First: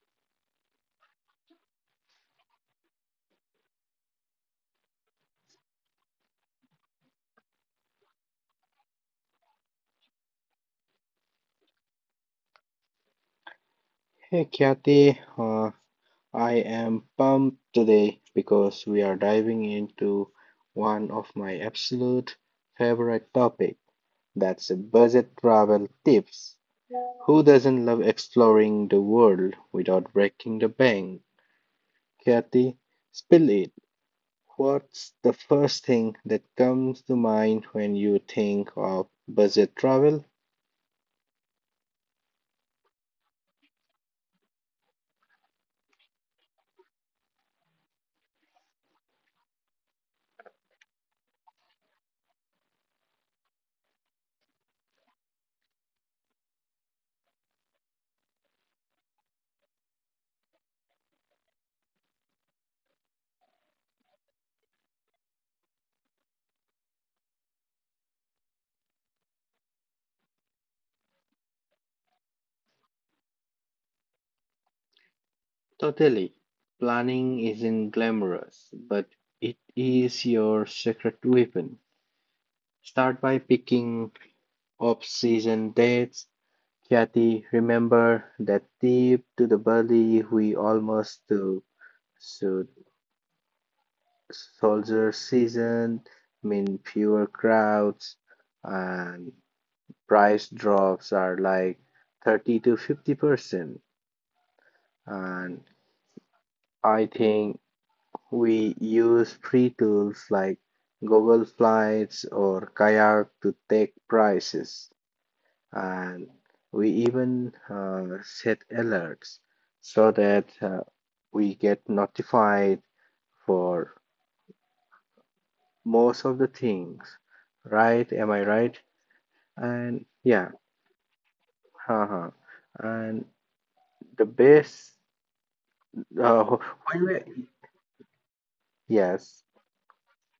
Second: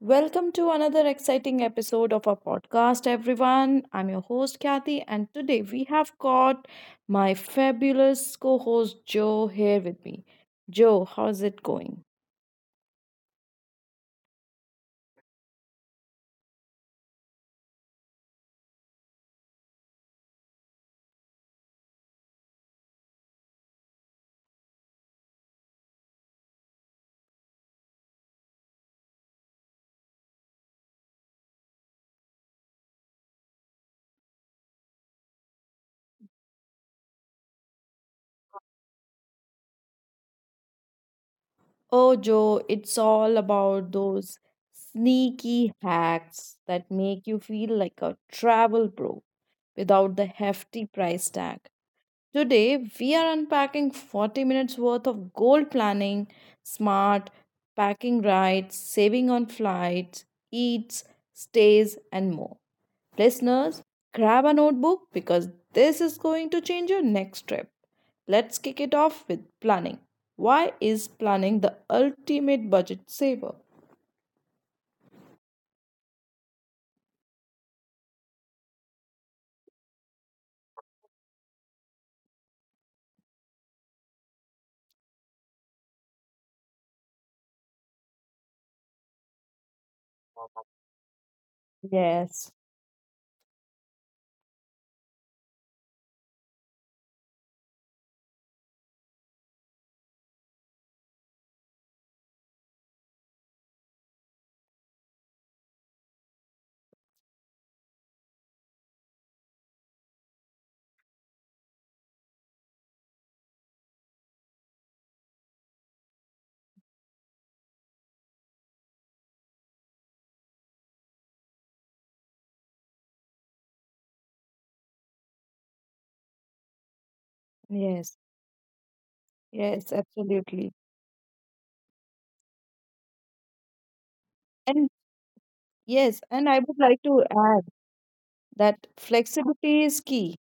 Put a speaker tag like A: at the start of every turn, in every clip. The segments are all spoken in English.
A: Welcome to another exciting episode of our podcast, everyone. I'm your host, Kathy, and today we have got my fabulous co host, Joe, here with me. Joe, how's it going?
B: Hey Kathy, I am pumped today because we are diving into one of my absolute favorite topic. That's budget travel tips. Who doesn't love exploring the world without breaking the bank? Kathy, spill it. What's the first thing that comes to mind when you think of budget travel?
A: Oh, Joe, it's all about those sneaky hacks that make you feel like a travel pro without the hefty price tag. Today, we are unpacking 40 minutes worth of goal planning, smart, packing right, saving on flights, eats, stays, and more. Listeners, grab a notebook because this is going to change your next trip. Let's kick it off with planning. Why is planning the ultimate budget saver?
B: Totally. Planning isn't glamorous, but it is your secret weapon. Start by picking off season dates. Kathy, remember that tip to the buddy we almost took.
A: Yes,
B: So, soldier season mean fewer crowds and price drops are like 30 to 50%. And I think we use free tools like Google Flights or Kayak to take prices, and we even set alerts so that we get notified for most of the things. Right?
A: yes,
B: Am I right?
A: yes,
B: And yeah,
A: absolutely.
B: haha. And the
A: And
B: best,
A: yes,
B: uh,
A: and I would like
B: when
A: to
B: we,
A: add that
B: yes,
A: flexibility is key.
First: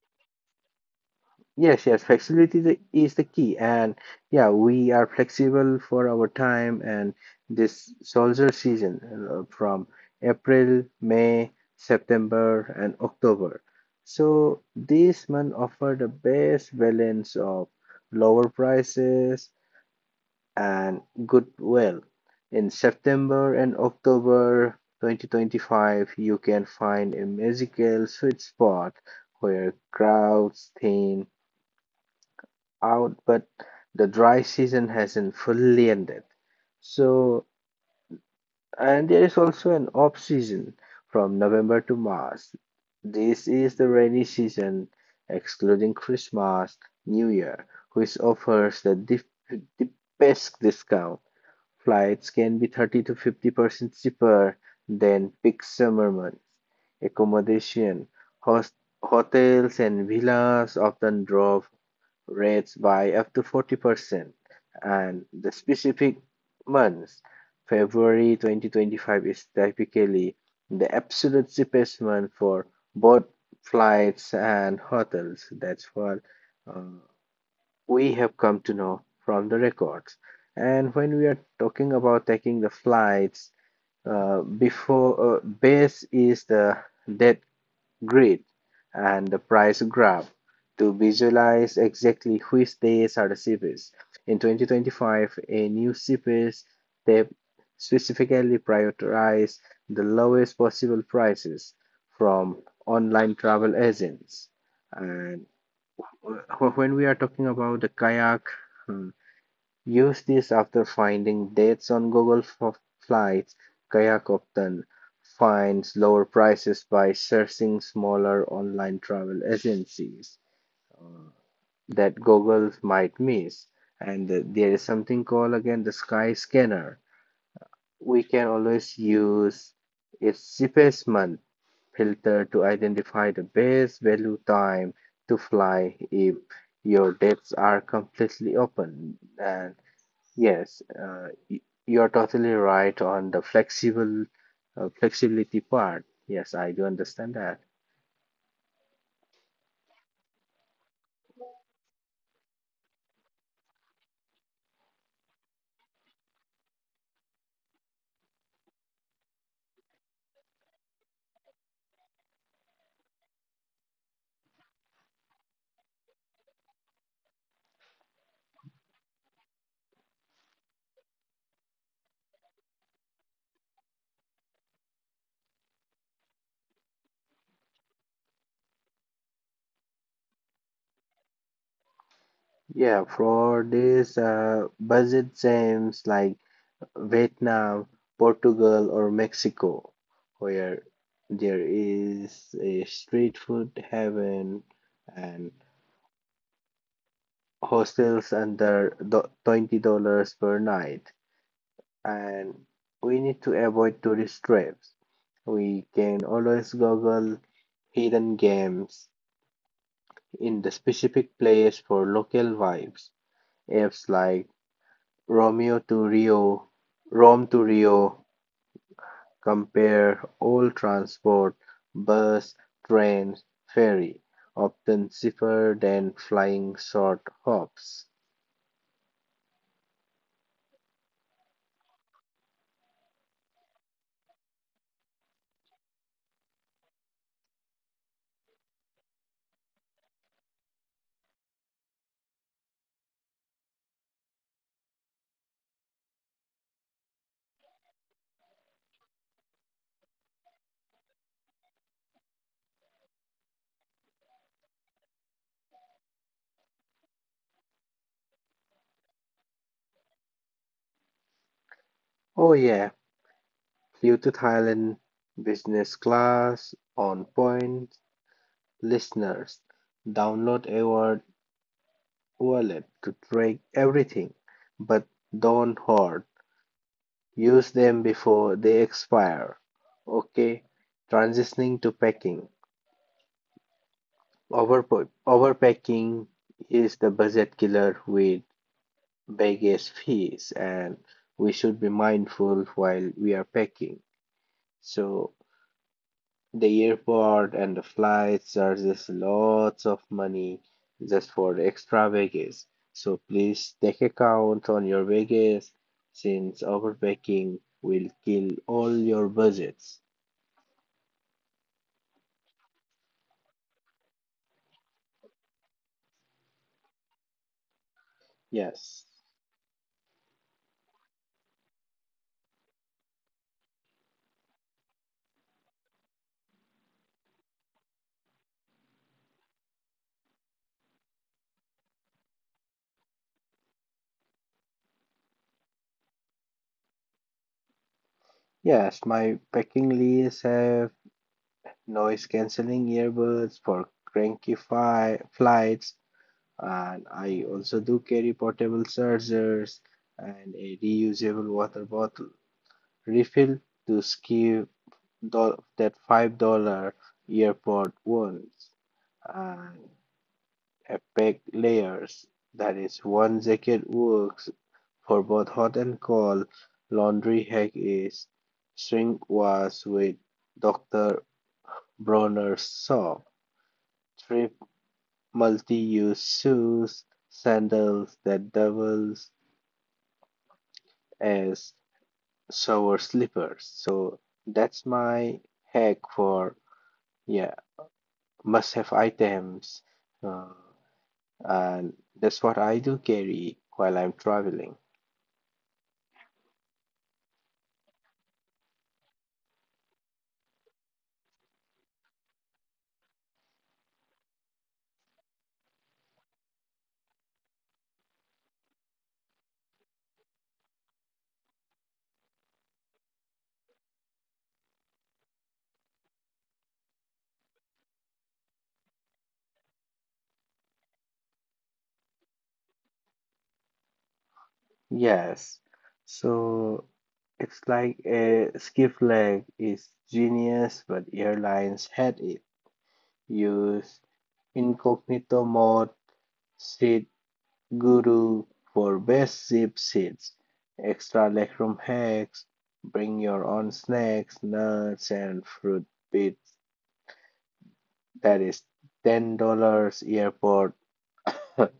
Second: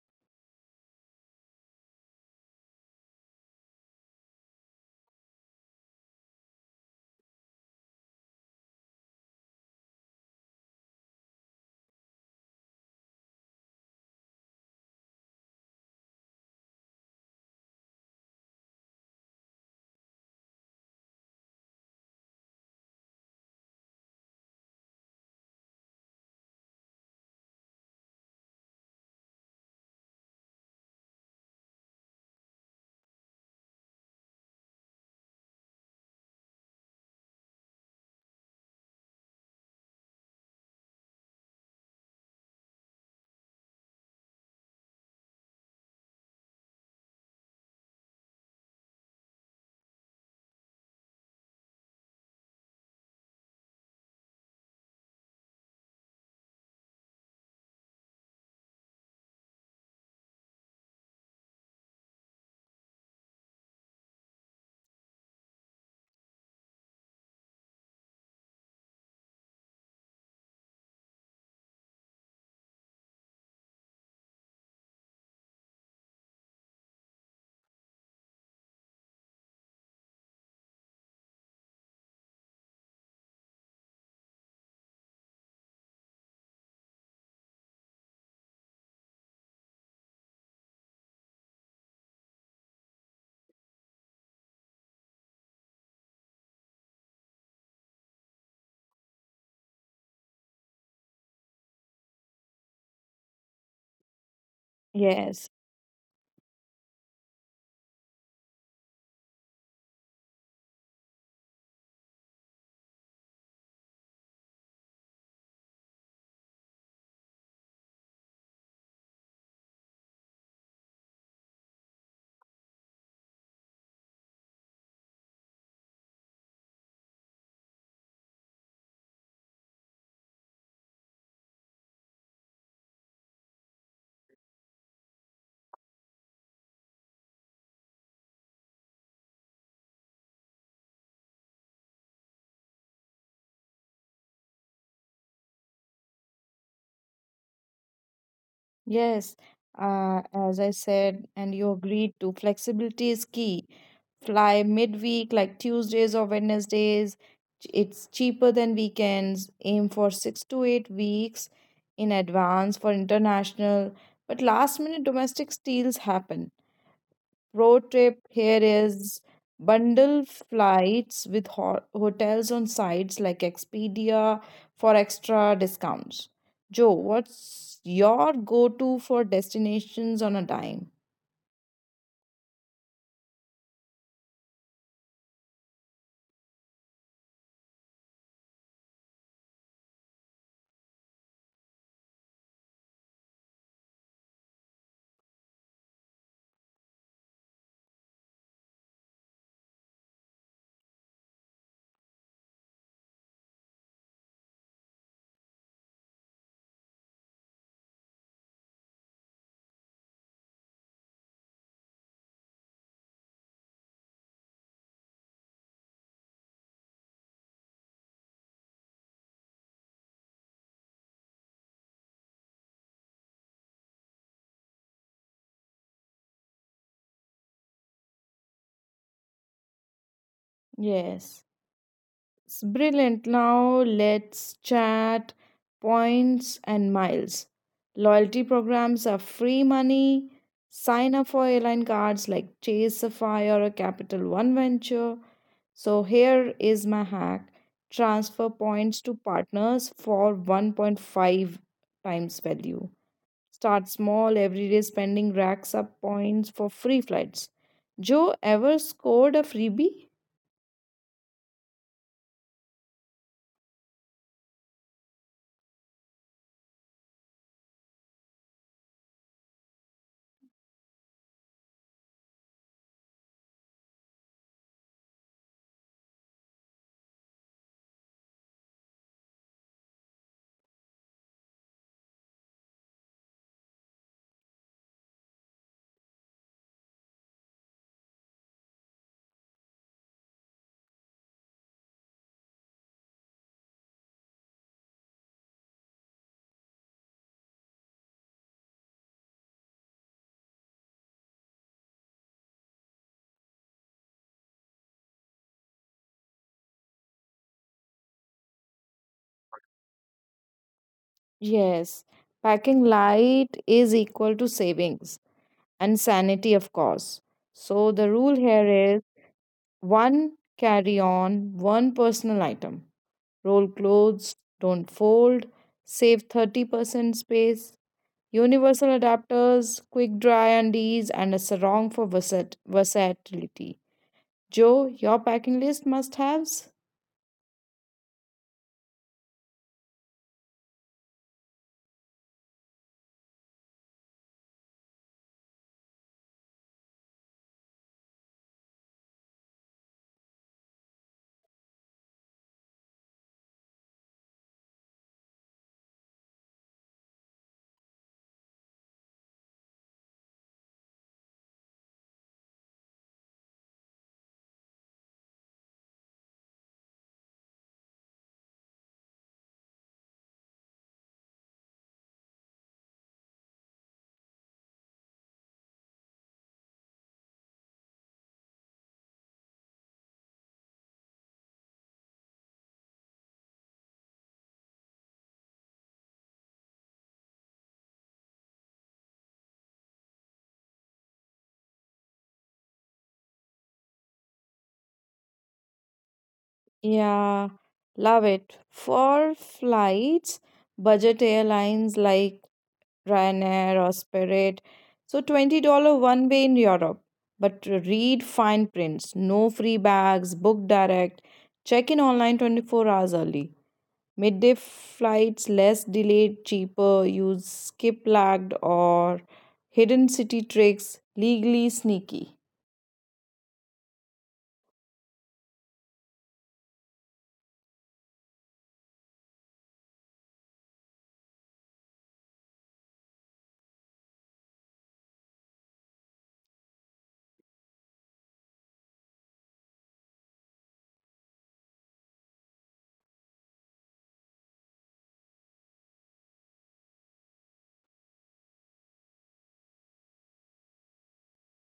B: Yes, flexibility is the key, and yeah, we are flexible for our time and this soldier season from April, May, September, and October. So these months offer the best balance of lower prices and goodwill. In September and October 2025, you can find a magical sweet spot where crowds thin out, but the dry season hasn't fully ended. So, and there is also an off season from November to March. This is the rainy season, excluding Christmas, New Year, which offers the best discount. Flights can be 30 to 50% cheaper than peak summer months. Accommodation, host, hotels, and villas often draw rates by up to 40%, and the specific months. February 2025 is typically the absolute cheapest month for both flights and hotels. That's what uh, we have come to know from the records. And when we are talking about taking the flights, before base is the dead grid, and the price graph to visualize exactly which days are the cheapest. In 2025, a new CPS tab specifically prioritized the lowest possible prices from online travel agents.
A: Yes,
B: And when we are talking about the kayak, hmm, use this after finding dates on Google for flights. Kayak often finds lower prices by searching smaller online travel agencies uh, that Google might miss. And there is something called again the Sky Scanner. We can always use its cheapest month filter to identify the best value time to fly if your dates are completely open. And yes, you're totally right on the flexible flexibility part. Yes, I do understand that.
A: yes. As I said, and you agreed to, flexibility is key. Fly midweek like Tuesdays or Wednesdays. It's cheaper than weekends. Aim for 6 to 8 weeks in advance for international, but last minute domestic deals happen. Road trip here is bundle flights with hotels on sites like Expedia for extra discounts. Joe, what's your go to for destinations on a dime?
B: Yeah, for this budget seems like Vietnam, Portugal, or Mexico, where there is a street food heaven and hostels under $20 per night, and we need to avoid tourist traps. We can always google hidden games in the specific place for local vibes. Apps like Romeo to Rio, Rome to Rio, compare all transport, bus, train, ferry, often cheaper than flying short hops.
A: Yes. It's brilliant. Now let's chat points and miles. Loyalty programs are free money. Sign up for airline cards like Chase Sapphire or Capital One Venture. So here is my hack. Transfer points to partners for 1.5 times value. Start small, everyday spending racks up points for free flights. Joe ever scored a freebie?
B: Oh yeah, flew to Thailand, business class, on point. Listeners, download a wallet to track everything, but don't hoard. Use them before they expire. Okay, transitioning to packing. Over, overpacking is the budget killer with baggage fees, and we should be mindful while we are packing. So, the airport and the flights charges lots of money just for extra baggage. So please take account on your baggage since overpacking will kill all your budgets.
A: Yes, packing light is equal to savings and sanity, of course. So the rule here is
B: Yes.
A: one carry on, one personal item. Roll clothes, don't fold, save 30% space. Universal adapters, quick dry undies, and a sarong for versatility. Joe, your packing list must haves?
B: Yes, my packing list have noise cancelling earbuds for cranky flights, and I also do carry portable chargers and a reusable water bottle refill to skip that $5 earpod ones and a pack layers. That is one jacket works for both hot and cold. Laundry hack is shrink wash with Dr. Bronner's soap. Three multi-use shoes, sandals that doubles as shower slippers. So that's my hack for yeah must-have items. Uh, and that's what I do carry while I'm traveling.
A: Yeah, love it. For flights, budget airlines like Ryanair or Spirit. So $20 one way in Europe. But read fine prints, no free bags, book direct, check in online 24 hours early. Midday flights less delayed, cheaper, use skip lagged or hidden city tricks, legally sneaky.
B: Yes. So it's like a skiff leg is genius, but airlines had it. Use incognito mode, seat guru for best zip seats, extra legroom hacks, bring your own snacks, nuts, and fruit bits. That is $10 airport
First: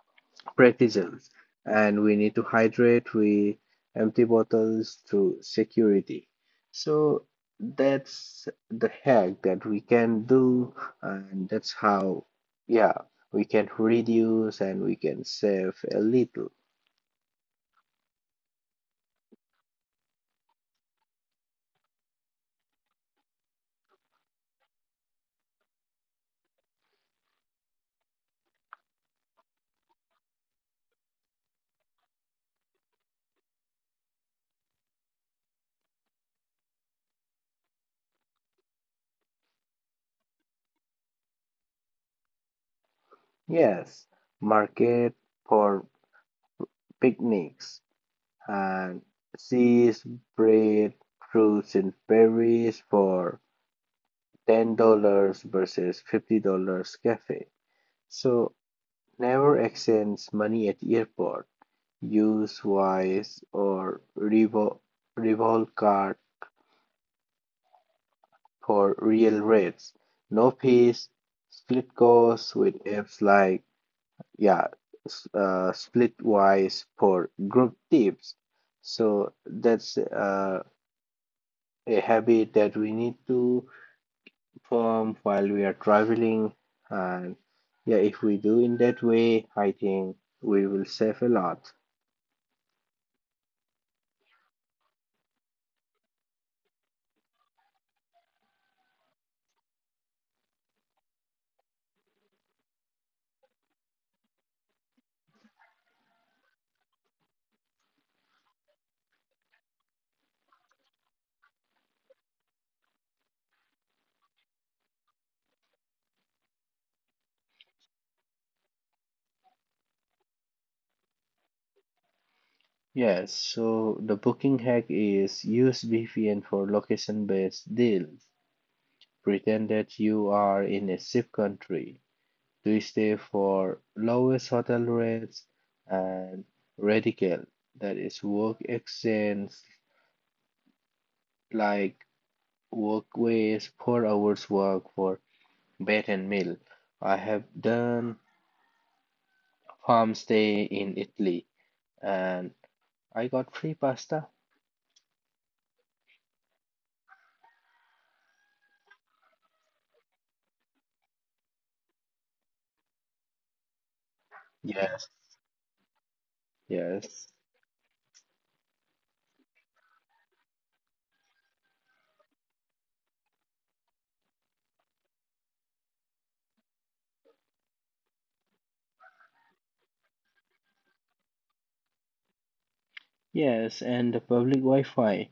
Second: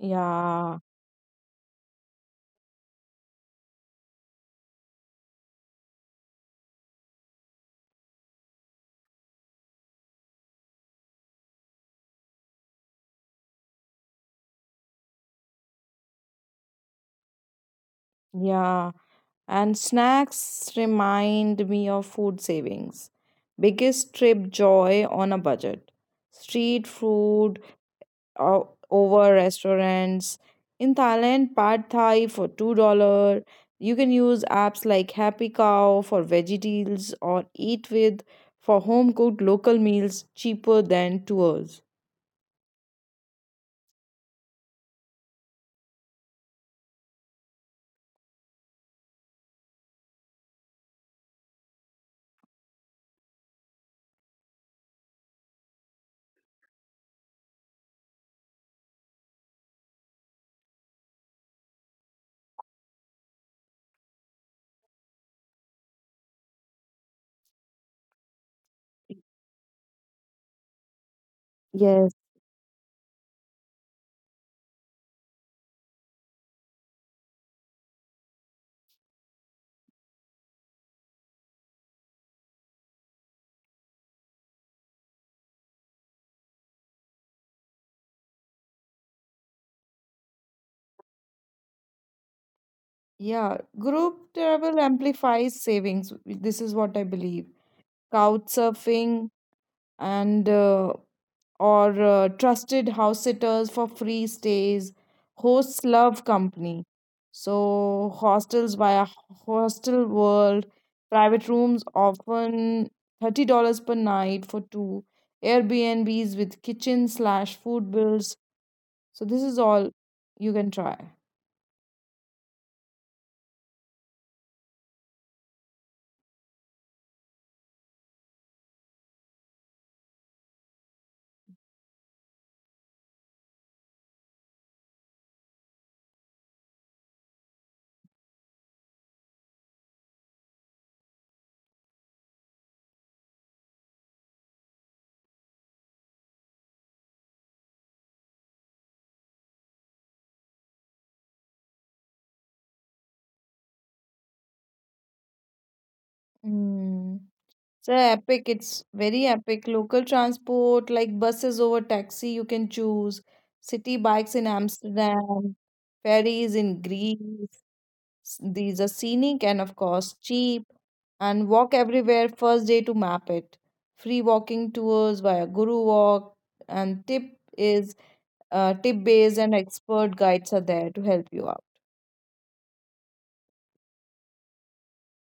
A: Yeah,
B: practices, and we need to hydrate with empty bottles through security. So that's the hack that we can do, and that's how, yeah, we can reduce and we can save a little.
A: yeah. And snacks remind me of food savings. Biggest trip joy on a budget. Street food over restaurants. In Thailand, pad thai for $2. You can use apps like Happy Cow for veggie deals or Eat With for home cooked local meals cheaper than tours.
B: Yes, market for picnics and seeds, bread, fruits, and berries for $10 versus $50 cafe. So never exchange money at airport. Use Revolut card for real rates. No fees. Split
A: Yes.
B: costs with apps like yeah, Splitwise for group tips. So that's a habit that we need to form while we are traveling. And yeah, if we do in that way, I think we will save a lot.
A: Yeah, group travel amplifies savings. This is what I believe. Couch surfing and or trusted house sitters for free stays. Hosts love company. So, hostels via Hostel World, private rooms often $30 per night for two, Airbnbs with kitchen slash food bills. So, this is all you can try.
B: Yes, so the booking hack is use VPN for location-based deals. Pretend that you are in a safe country to stay for lowest hotel rates and radical, that is work exchange like workways, 4 hours work for bed and meal. I have done farm stay in Italy and I got free pasta.
A: Mm. So epic, it's very epic. Local transport like buses over taxi, you can choose. City bikes in
B: Yes,
A: Amsterdam, ferries in
B: yes.
A: Greece. These are scenic and, of course, cheap. And walk everywhere first day to map it. Free walking tours via Guru Walk, and tip is tip based and expert guides are there to help you out.
B: Yes, and the public Wi-Fi.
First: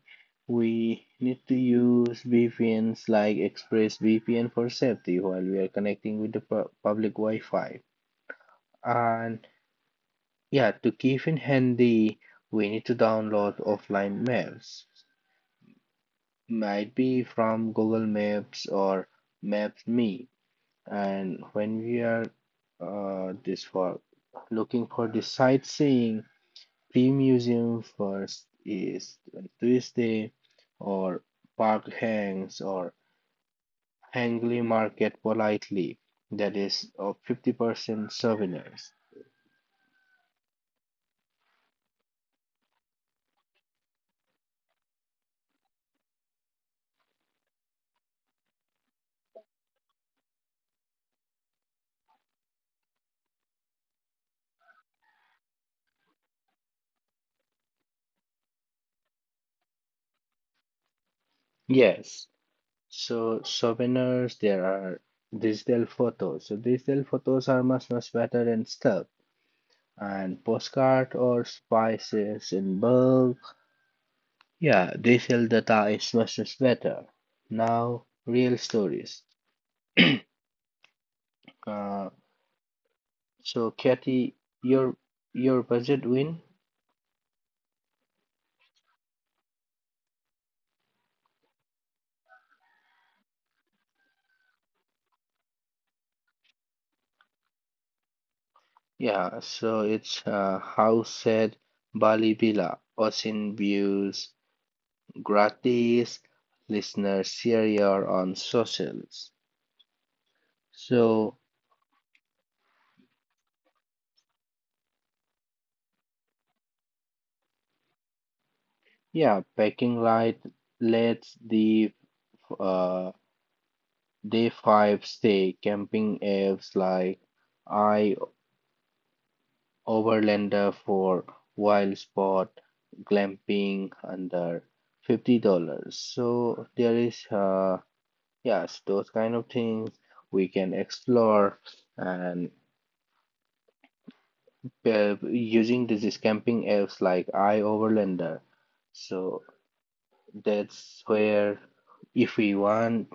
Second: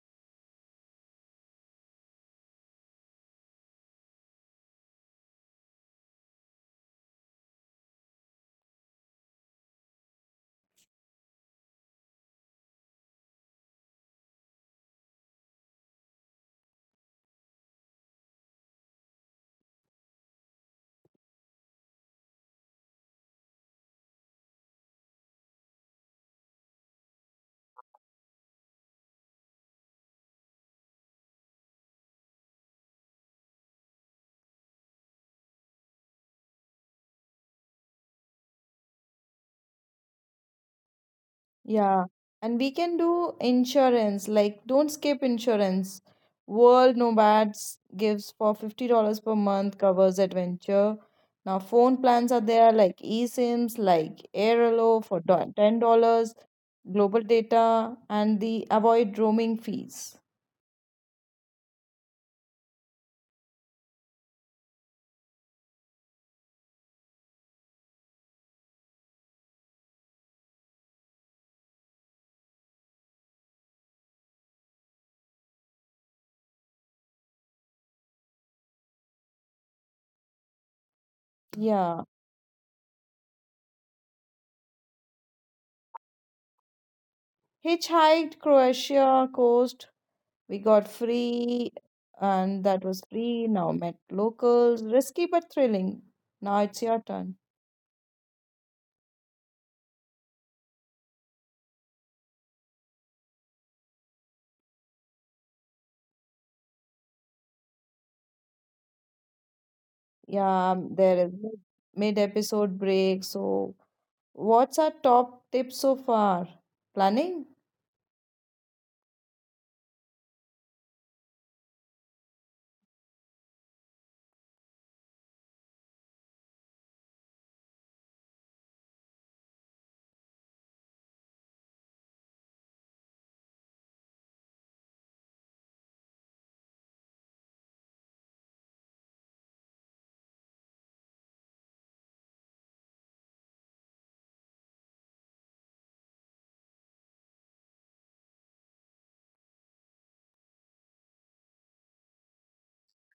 B: We need to use VPNs like ExpressVPN for safety while we are connecting with the public Wi-Fi. And yeah, to keep in handy, we need to download offline maps. Might be from Google Maps or Maps.me. And when we are this for looking for the sightseeing, free museum first is like Tuesday or Park Hangs or Hangley Market politely. That is of 50% souvenirs.
A: Yeah, and we can do insurance. Like, don't skip insurance. World Nomads gives for $50 per month, covers adventure. Now, phone plans are there like eSIMs, like Airelo for $10, global data, and the avoid roaming fees.
B: Yes. So souvenirs there are digital photos. So digital photos are much much better and stuff. And postcard or spices in bulk. Yeah, digital data is much much better. Now real stories.
A: Yeah.
B: Uh, So, Kathy, your your budget win?
A: Hitchhiked Croatia coast, we got free, and that was free. Now, met locals. Risky but thrilling. Now it's your turn.
B: Yeah, so it's house at Bali Villa, ocean views, gratis, listener share your on socials.
A: Yeah, there is
B: So,
A: no episode break. So, what's our top tip so far? Planning?
B: yeah, packing light, let's the uh, day five stay camping apps like Overlander for wild spot glamping under $50. So there is yes those kind of things we can explore, and using these camping apps like iOverlander. So that's where if we want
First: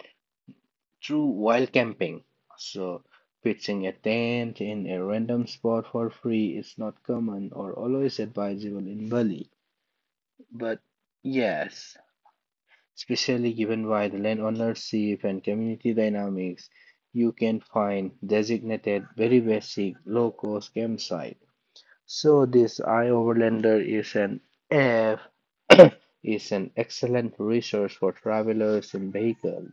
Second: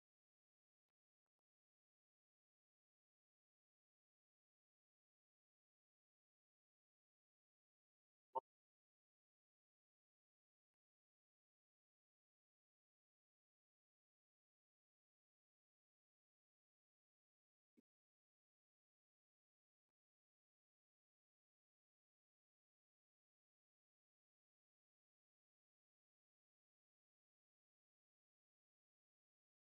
B: true wild camping, so pitching a tent in a random spot for free is not common or always advisable in Bali. But yes, especially given by the landownership and community dynamics, you can find designated very basic low cost campsite. So this iOverlander is an F is an excellent resource for travelers and vehicles,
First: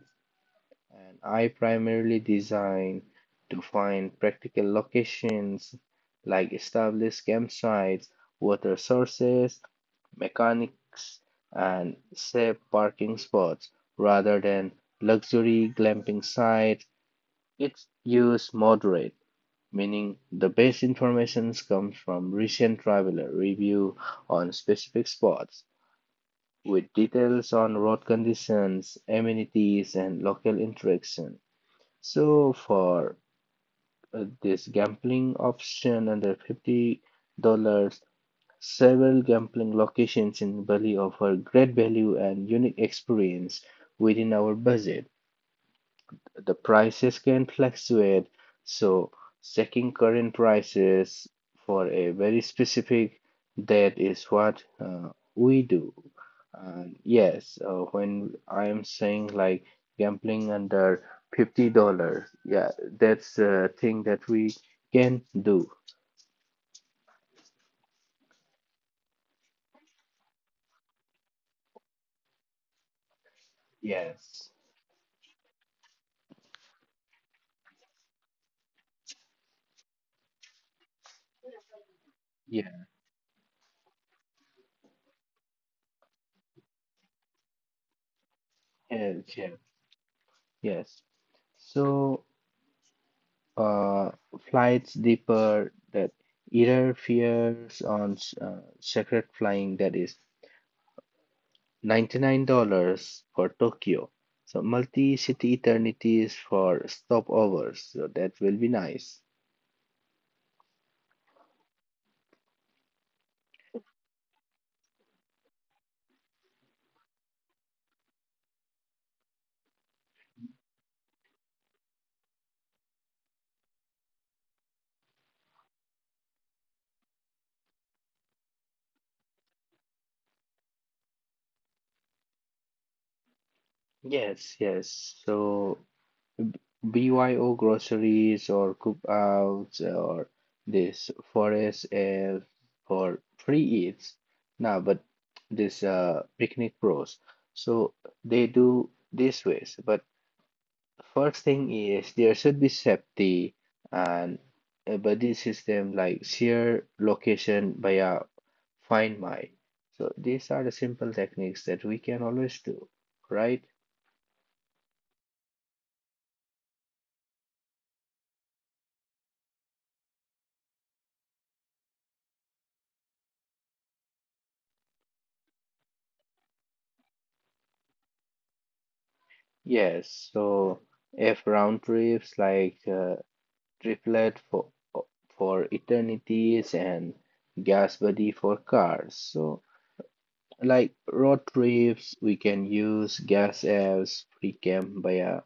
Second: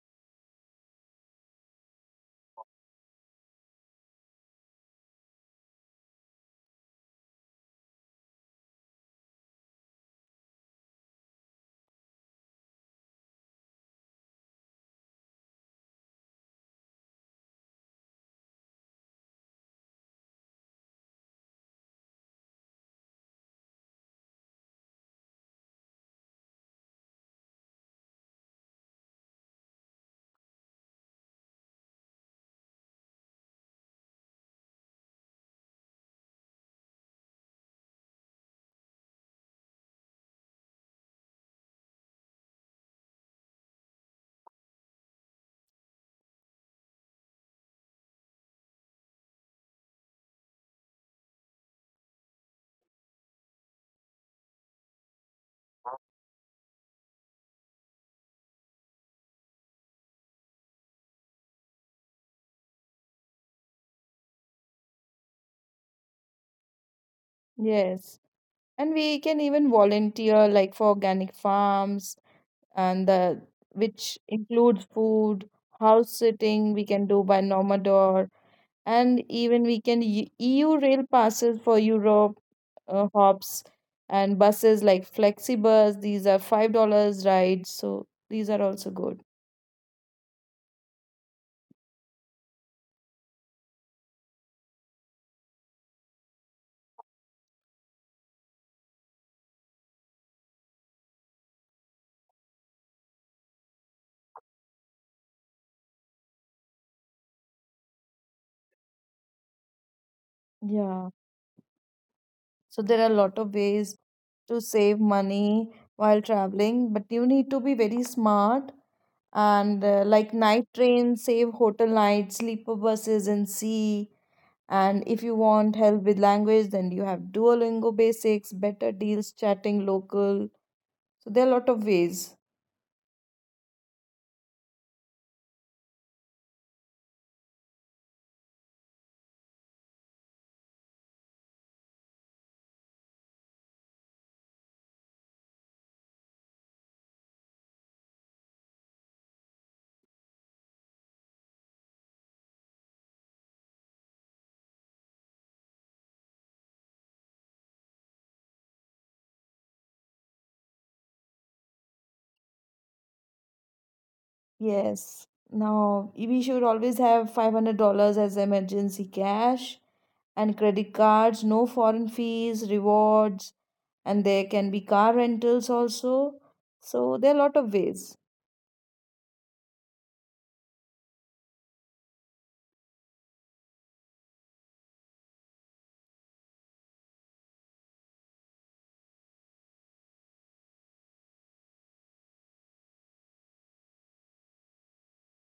B: and I primarily design to find practical locations like established campsites, water sources, mechanics, and safe parking spots rather than luxury glamping sites. Its use moderate, meaning the best information comes from recent traveler review on specific spots with details on road conditions, amenities, and local interaction. So for this gambling option under $50, several gambling locations in Bali offer great value and unique experience within our budget. The prices can fluctuate, so checking current prices for a very specific date is what we do. And yes, when I am saying like gambling under $50, yeah, that's a thing that we can do.
A: Yes. And we can even volunteer like for organic farms and the which
B: Yes.
A: includes food, house sitting we can do by Nomador, and even we can EU rail passes for Europe
B: Yeah.
A: hops and buses like Flexibus. These are $5 rides, so these are also good.
B: Yes. Yes. So, uh, flights deeper that error fears on sacred flying that is $99 for Tokyo. So, multi-city eternities for stopovers. So, that will be nice.
A: Yeah. So there are a lot of ways to save money while traveling, but you need to be very smart and like night trains, save hotel nights, sleeper buses, and sea. And if you want help with language, then you have Duolingo basics, better deals, chatting local. So there are a lot of ways.
B: Yes, yes. So, BYO groceries or cookouts or this forest air for free eats. Now, but this picnic pros. So they do this ways. But first thing is there should be safety and a buddy system like share location via Find My. So these are the simple techniques that we can always do, right?
A: Yes. Now, we should always have $500 as emergency cash and credit cards, no foreign fees, rewards, and there can be car rentals also, so there are a lot of ways.
B: Yes. So if round trips like triplet for eternities and gas body for cars. So like road trips, we can use gas apps pre-camp via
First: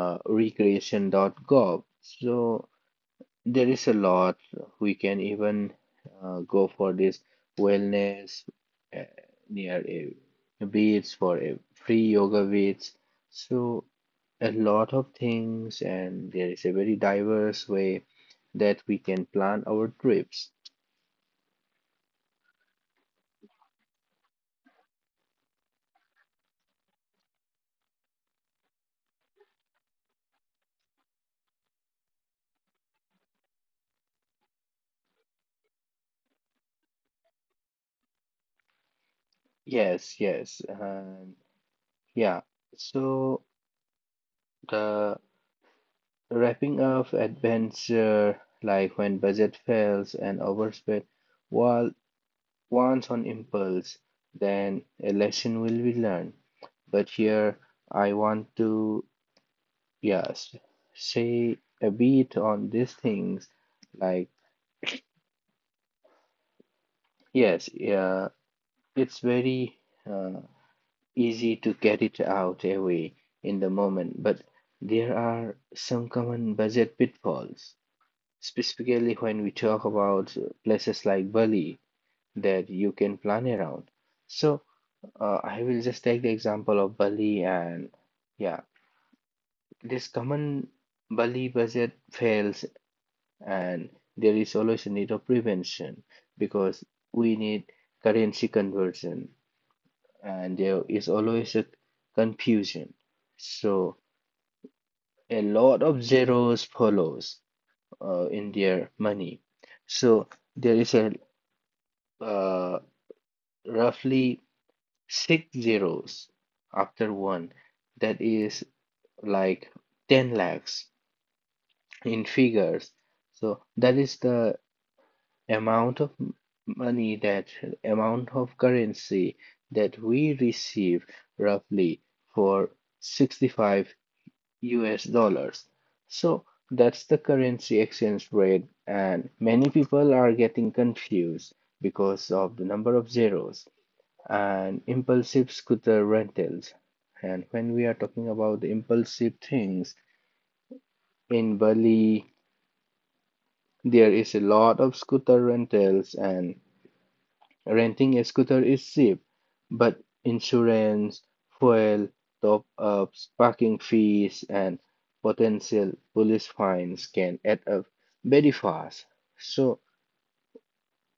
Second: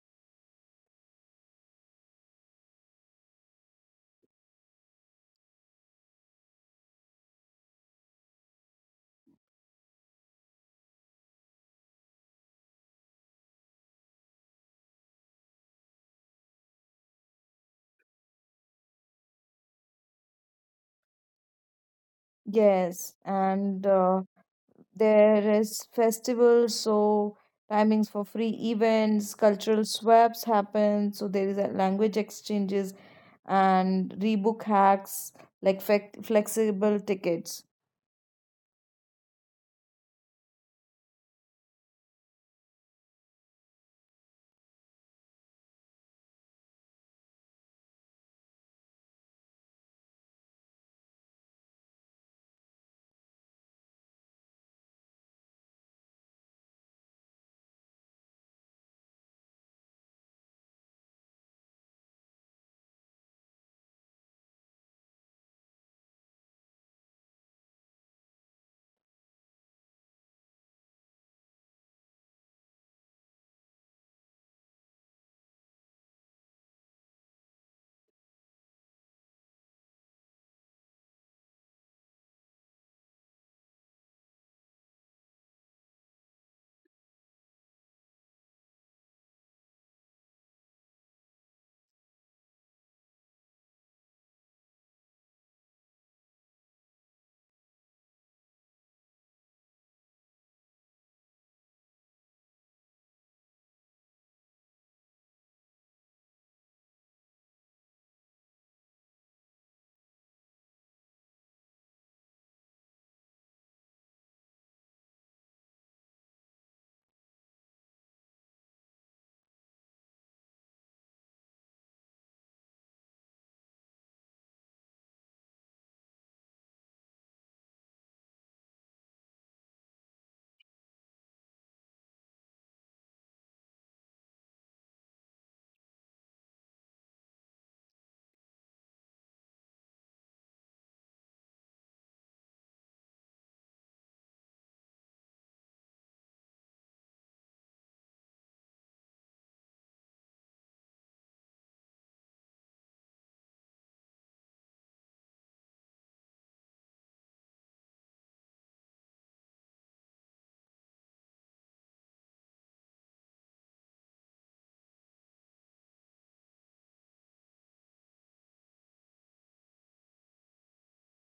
B: recreation.gov. So there is a lot. We can even go for this wellness uh, near a beach for a free yoga beach. So a lot of things, and there is a very diverse way that we can plan our trips.
A: Yes and There is festivals, so timings for free events, cultural swaps happen, so there is a language exchanges and rebook hacks like flexible tickets.
B: Yes, yes, and yeah. So the wrapping up adventure, like when budget fails and overspend, while once on impulse, then a lesson will be learned. But here I want to, yes, say a bit on these things, like yes, yeah it's very uh, easy to get it out away in the moment, but there are some common budget pitfalls, specifically when we talk about places like Bali that you can plan around. So I will just take the example of Bali and yeah, this common Bali budget fails, and there is always a need of prevention because we need currency conversion and there is always a confusion. So a lot of zeros follows in their money. So there is a uh, roughly six zeros after one that is like 10 lakhs in figures. So that is the amount of money that amount of currency that we receive roughly for 65 US dollars. So that's the currency exchange rate, and many people are getting confused because of the number of zeros and impulsive scooter rentals. And when we are talking about the impulsive things in Bali, there is a lot of scooter rentals and renting a scooter is cheap, but insurance, fuel, top-ups, parking fees, and potential police fines can add up very fast. So,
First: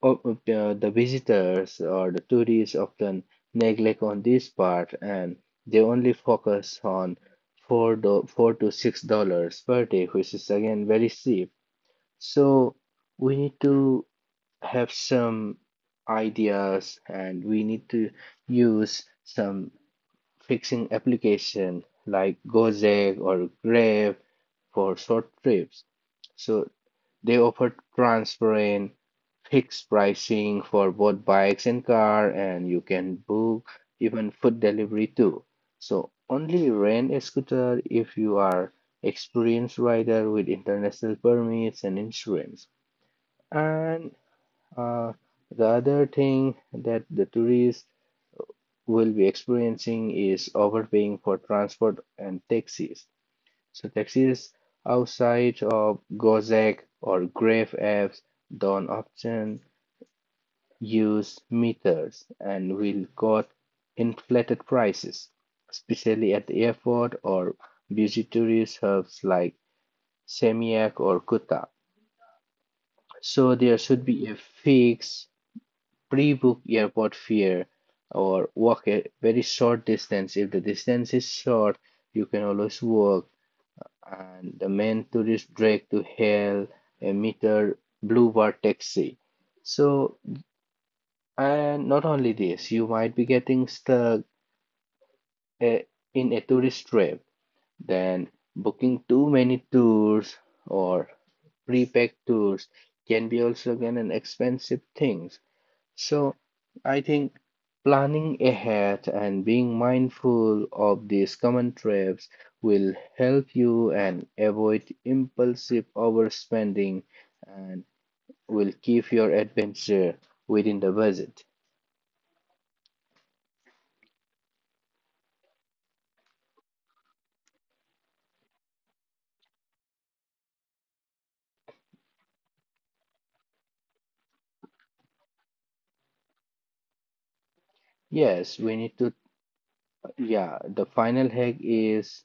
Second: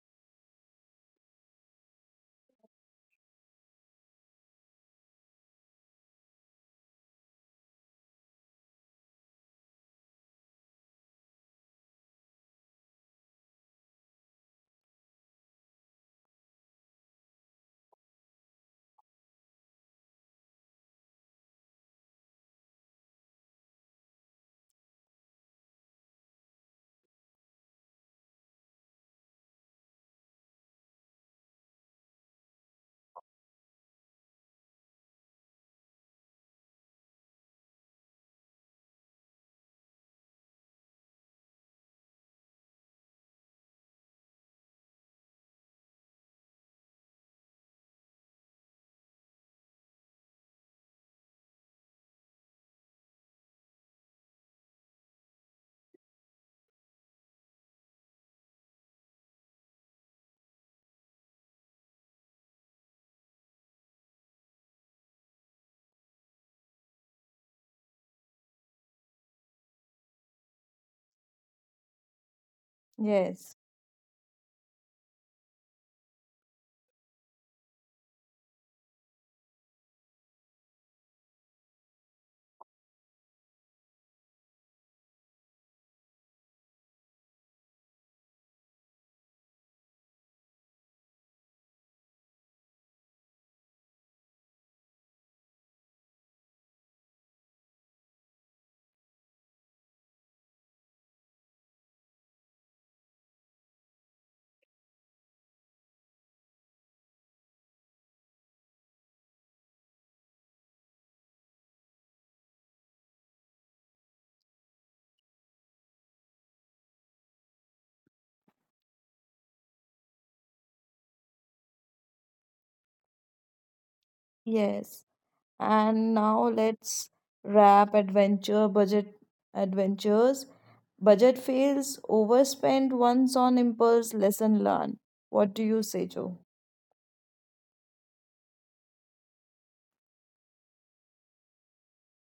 B: the visitors or the tourists often neglect on this part, and they only focus on $4 to $6 per day, which is again very cheap. So, we need to have some ideas and we need to use some fixing application like Gojek or Grab for short trips. So they offer transparent fixed pricing for both bikes and car and you can book even food delivery too. So only rent a scooter if you are experienced rider with international permits and insurance. And uh, the other thing that the tourists will be experiencing is overpaying for transport and taxis. So taxis outside of Gojek or Grab apps don't often use meters and will quote inflated prices, especially at the airport or busy tourist hubs like Seminyak or Kuta. So
A: Yes,
B: there should be a fix pre-book airport fare or walk a very short distance. If the distance is short, you can always walk. And the main tourist drag to hail a meter blue bar taxi. So, and not only this, you might be getting stuck eh, in a tourist trap, then booking too many tours or prepaid tours can be also again an expensive thing. So I think planning ahead and being mindful of these common traps will help you and avoid impulsive overspending and will keep your adventure within the budget.
A: yes. And now let's wrap adventure budget adventures. Budget fails, overspend once on impulse, lesson learned. What do you say, Joe?
B: Yes, we need to, yeah, the final hack is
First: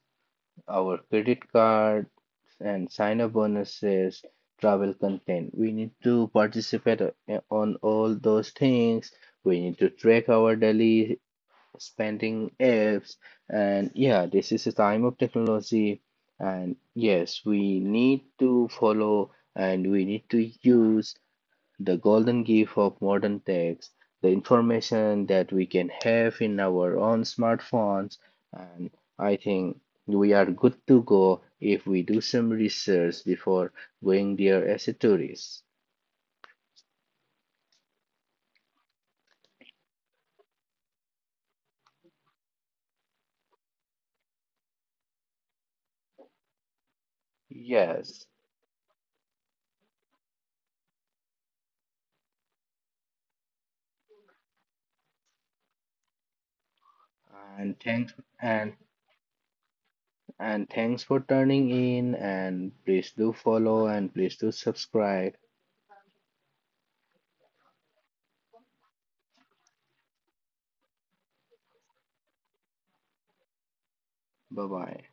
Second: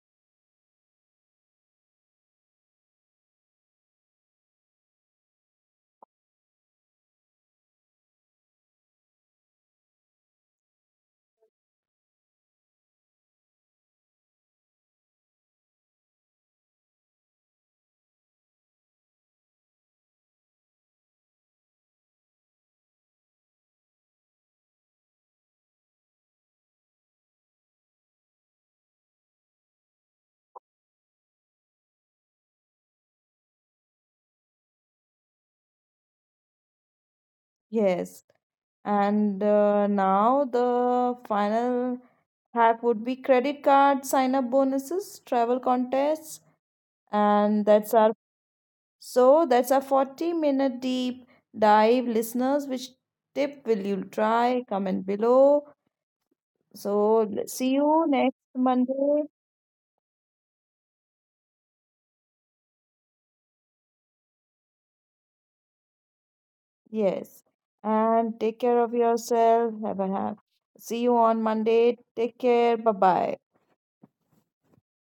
B: our credit card and sign up bonuses, travel content. We need to participate on all those things. We need to track our daily spending apps, and yeah this is a time of technology and yes we need to follow and we need to use the golden gift of modern techs, the information that we can have in our own smartphones, and I think we are good to go if we do some research before going there as a tourist.
A: Yes. And Now the final hack would be credit card sign up bonuses, travel contests, and that's our
B: Yes,
A: so that's our 40-minute deep dive, listeners. Which tip will you try? Comment below. So see
B: and
A: you
B: thanks,
A: next
B: and
A: Monday.
B: And thanks for turning in. And please do follow and please do subscribe.
A: Yes. And take care of yourself. Have a have. See you on Monday. Take care. Bye bye.
B: Bye bye.